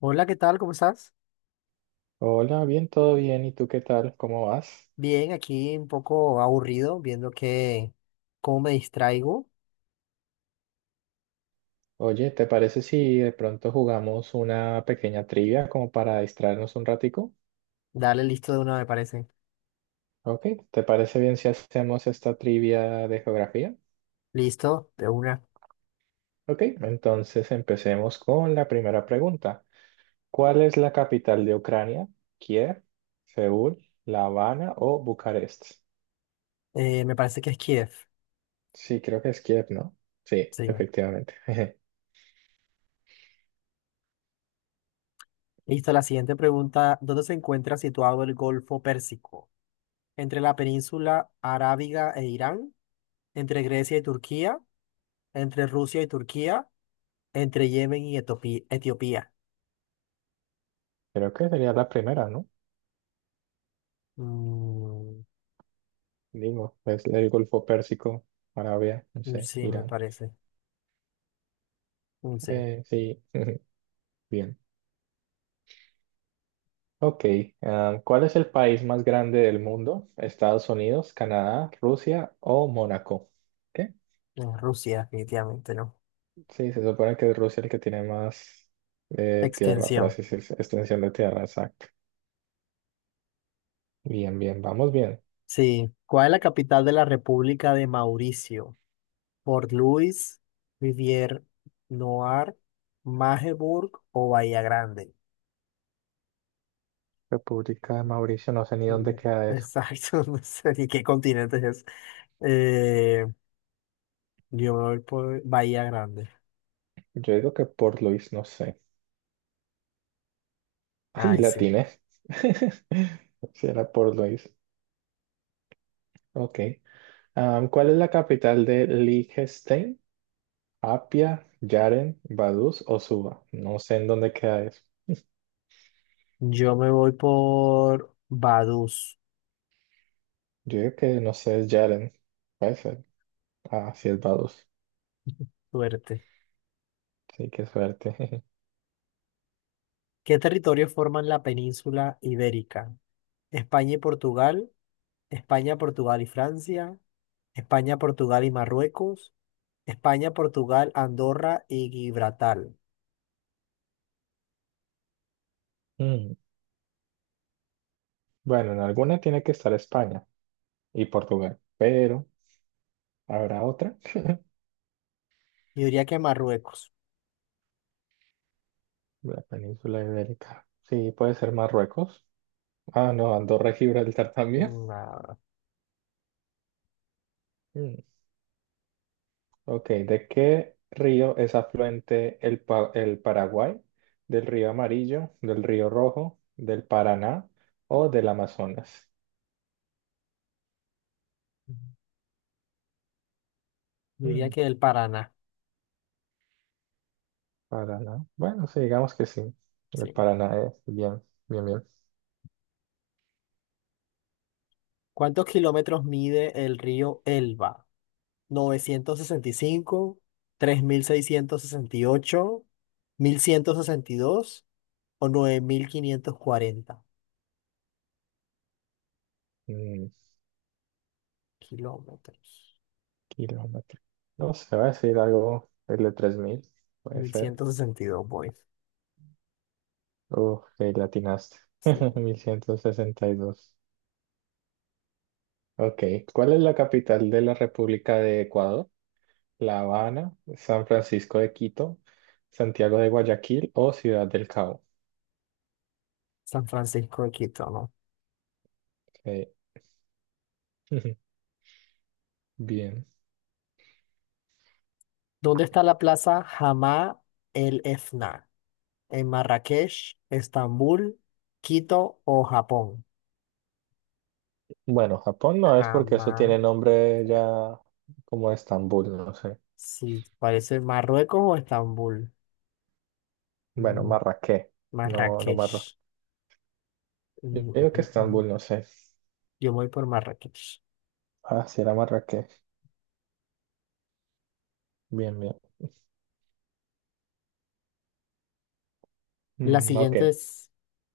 Hola, ¿qué tal? ¿Cómo estás? Hola, bien, todo bien. ¿Y tú qué tal? ¿Cómo vas? Bien, aquí un poco aburrido, viendo que cómo me distraigo. Oye, ¿te parece si de pronto jugamos una pequeña trivia como para distraernos un ratico? Dale, listo de una, me parece. Ok, ¿te parece bien si hacemos esta trivia de geografía? Listo, de una. Ok, entonces empecemos con la primera pregunta. ¿Cuál es la capital de Ucrania? ¿Kiev, Seúl, La Habana o Bucarest? Me parece que es Kiev. Sí, creo que es Kiev, ¿no? Sí, Sí. efectivamente. Listo, la siguiente pregunta. ¿Dónde se encuentra situado el Golfo Pérsico? ¿Entre la península arábiga e Irán? ¿Entre Grecia y Turquía? ¿Entre Rusia y Turquía? ¿Entre Yemen y Etiopía? Creo que sería la primera, ¿no? Mm, Digo, es el Golfo Pérsico, Arabia, no sé, sí, me Irán. parece. Mm, sí, Sí, bien. Ok, ah, ¿cuál es el país más grande del mundo? ¿Estados Unidos, Canadá, Rusia o Mónaco? ¿Qué? en Rusia, definitivamente, ¿no? Sí, se supone que es Rusia el que tiene más tierra, por Extensión. así decirse, extensión de tierra, exacto. Bien, bien, vamos bien. Sí, ¿cuál es la capital de la República de Mauricio? ¿Port Louis, Rivière Noire, Magdeburg o Bahía Grande? República de Mauricio, no sé ni dónde Mm, queda eso. exacto, no sé ni qué continente es. Eh, yo me voy por Bahía Grande. Yo digo que Port Louis, no sé. Ay, Ay, la sí. tiene. Sí, era Port Louis. Ok. ¿Cuál es la capital de Liechtenstein? Apia, Yaren, Vaduz o Suba. No sé en dónde queda eso. Yo me voy por Vaduz. Yo digo que no sé, es Yaren. Puede ser. Ah, sí, es Vaduz. Suerte. Sí, qué suerte. ¿Qué territorios forman la península ibérica? España y Portugal, España, Portugal y Francia, España, Portugal y Marruecos. España, Portugal, Andorra y Gibraltar. Mm. Bueno, en alguna tiene que estar España y Portugal, pero ¿habrá otra? Yo diría que Marruecos. La península ibérica. Sí, puede ser Marruecos. Ah, no, Andorra y Gibraltar también. Una- Mm, Ok, ¿de qué río es afluente el Paraguay? ¿Del río Amarillo, del río Rojo, del Paraná o del Amazonas? Yo diría Mm, que el Paraná. Paraná. Bueno, sí, digamos que sí. El Sí. Paraná es bien, bien, bien. ¿Cuántos kilómetros mide el río Elba? Novecientos sesenta y cinco, tres mil seiscientos sesenta y ocho, 1.162 o 9.540 Mm, kilómetros. kilómetro. No sé, va a decir algo el de 3.000, puede ser. 1162, voy. Uf, que latinaste. Sí. 1.162. Ok, ¿cuál es la capital de la República de Ecuador? La Habana, San Francisco de Quito, Santiago de Guayaquil o Ciudad del Cabo. San Francisco de Quito, ¿no? Eh, Bien. ¿Dónde está la plaza Hamá el Efna? En Marrakech, Estambul, Quito o Japón. Bueno, Japón no es porque eso tiene Jamás. nombre ya como Estambul, no sé. Sí, parece Marruecos o Estambul. Bueno, Mm, Marrakech, no, no Marro. Marrakech. Yo Mm, mm, digo que mm, mm. Estambul, no sé. Yo me voy por Marrakech. Ah, sí era Marrakech. Bien, bien. La Ok, siguiente es,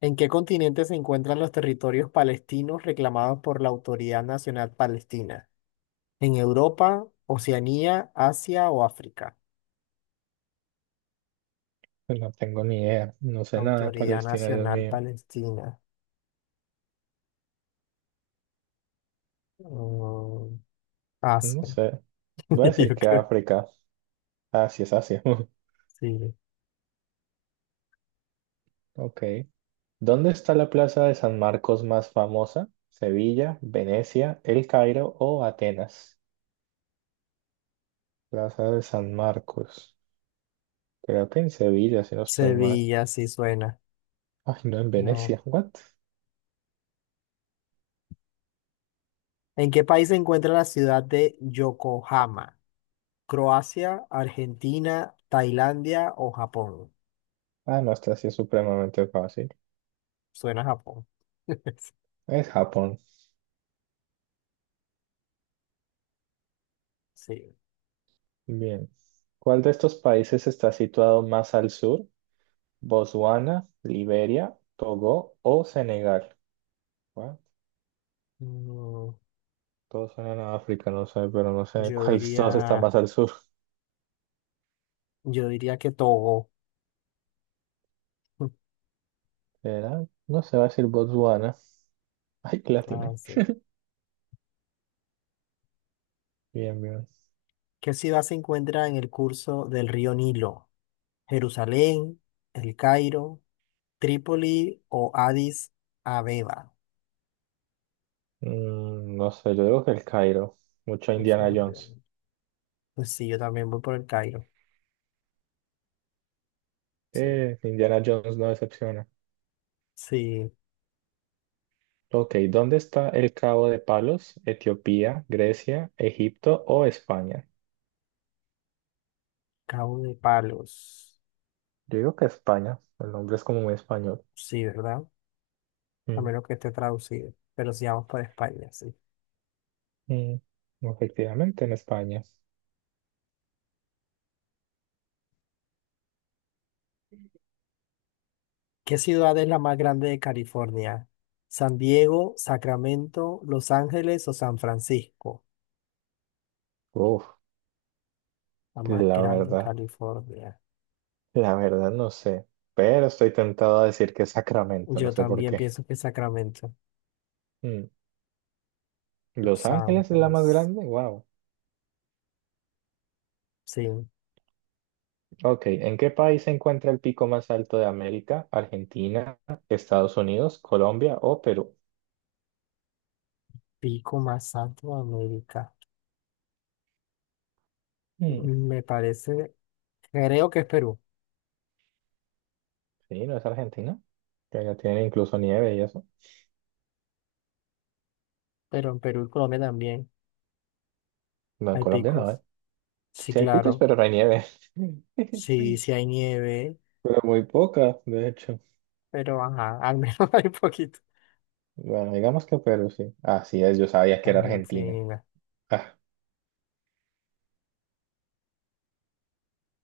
¿en qué continente se encuentran los territorios palestinos reclamados por la Autoridad Nacional Palestina? ¿En Europa, Oceanía, Asia o África? no tengo ni idea. No sé nada de Autoridad Palestina, Dios Nacional mío. Palestina. Mm, No Asia. sé. Voy a decir Yo que creo. África. Ah, sí es Asia. Sí, Ok. ¿Dónde está la plaza de San Marcos más famosa? ¿Sevilla, Venecia, El Cairo o Atenas? Plaza de San Marcos. Creo que en Sevilla, si no estoy mal. Sevilla, sí suena. Ay, no, en No. Venecia. ¿What? ¿En qué país se encuentra la ciudad de Yokohama? ¿Croacia, Argentina, Tailandia o Japón? Ah, no, esta sí es supremamente fácil. Suena a Japón. Es Japón. Sí. Bien. ¿Cuál de estos países está situado más al sur? ¿Botswana, Liberia, Togo o Senegal? What? Mm, Todos suenan a África, no sé. Pero no sé yo cuál de todos está diría, más al sur. yo diría que Togo. ¿Será? No se va a decir Botswana. Ay, que la Ah, tiene. sí. Bien, bien. ¿Qué ciudad se encuentra en el curso del río Nilo? ¿Jerusalén, El Cairo, Trípoli o Addis Abeba? No sé, yo digo que el Cairo. Mucho Pues, me Indiana olvidé. Jones. Pues sí, yo también voy por El Cairo. Sí. Indiana Jones no decepciona. Sí, Ok, ¿dónde está el Cabo de Palos? ¿Etiopía, Grecia, Egipto o España? Cabo de Palos. Yo digo que España. El nombre es como muy español. Sí, ¿verdad? A Mm, menos que esté traducido. Pero si vamos para España, sí. mm. Efectivamente, en España. ¿Qué ciudad es la más grande de California? ¿San Diego, Sacramento, Los Ángeles o San Francisco? Uf, La más la grande de verdad, California. la verdad no sé. Pero estoy tentado a decir que es Sacramento, no Yo sé por también qué. pienso que Sacramento. Mm. Los Los Ángeles es la más Ángeles. grande, wow. Sí, Ok, ¿en qué país se encuentra el pico más alto de América? ¿Argentina, Estados Unidos, Colombia o Perú? pico más alto de América. Mm, Me parece, creo que es Perú, sí, no es Argentina, que ya tienen incluso nieve y eso. pero en Perú y Colombia también No, en hay Colombia no, ¿eh? picos. Sí, Sí hay picos, claro. pero no hay nieve. Sí, sí hay nieve. Pero muy poca, de hecho. Pero ajá, al menos hay poquito. Bueno, digamos que Perú, sí. Así es, yo sabía que era Argentina. Argentina. Ah,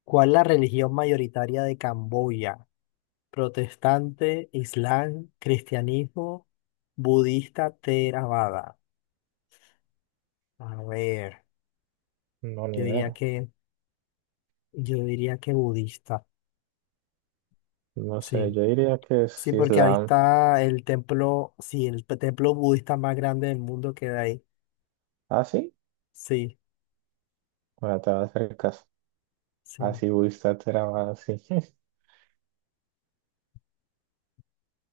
¿Cuál es la religión mayoritaria de Camboya? Protestante, Islam, cristianismo, budista, Theravada. A ver, no, ni yo diría idea. que, yo diría que budista. No sé, Sí, yo diría que es sí, porque ahí Islam. está el templo, sí, el templo budista más grande del mundo queda ahí. ¿Ah, sí? Sí, Bueno, te vas a hacer caso. sí. Así, Wistat era más así.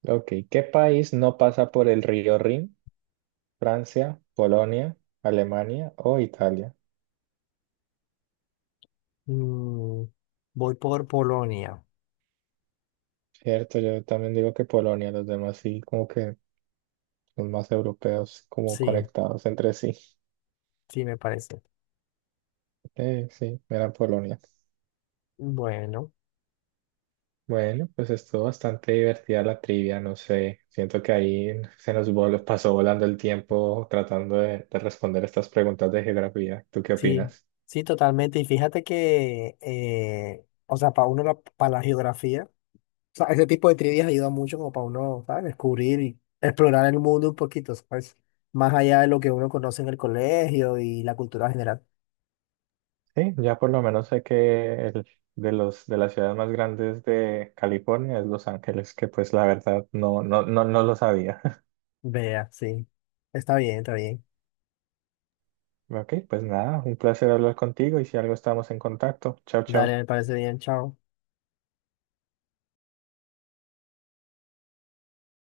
Ok, ¿qué país no pasa por el río Rin? ¿Francia, Polonia, Alemania o Italia? Mm, voy por Polonia. Cierto, yo también digo que Polonia, los demás sí, como que son más europeos, como Sí, conectados entre sí. sí, me parece. Sí, era Polonia. Bueno. Bueno, pues estuvo bastante divertida la trivia, no sé, siento que ahí se nos pasó volando el tiempo tratando de responder estas preguntas de geografía. ¿Tú qué Sí, opinas? sí, totalmente. Y fíjate que, o sea, para uno, la, para la geografía, o sea, ese tipo de trivias ayuda mucho como para uno, ¿sabes? Descubrir y explorar el mundo un poquito, ¿sabes? Más allá de lo que uno conoce en el colegio y la cultura general. Sí, ya por lo menos sé que de las ciudades más grandes de California es Los Ángeles, que pues la verdad no, no, no, no lo sabía. Vea, sí. Está bien, está bien. Ok, pues nada, un placer hablar contigo y si algo estamos en contacto. Chao, chao. Dale, me parece bien, chao.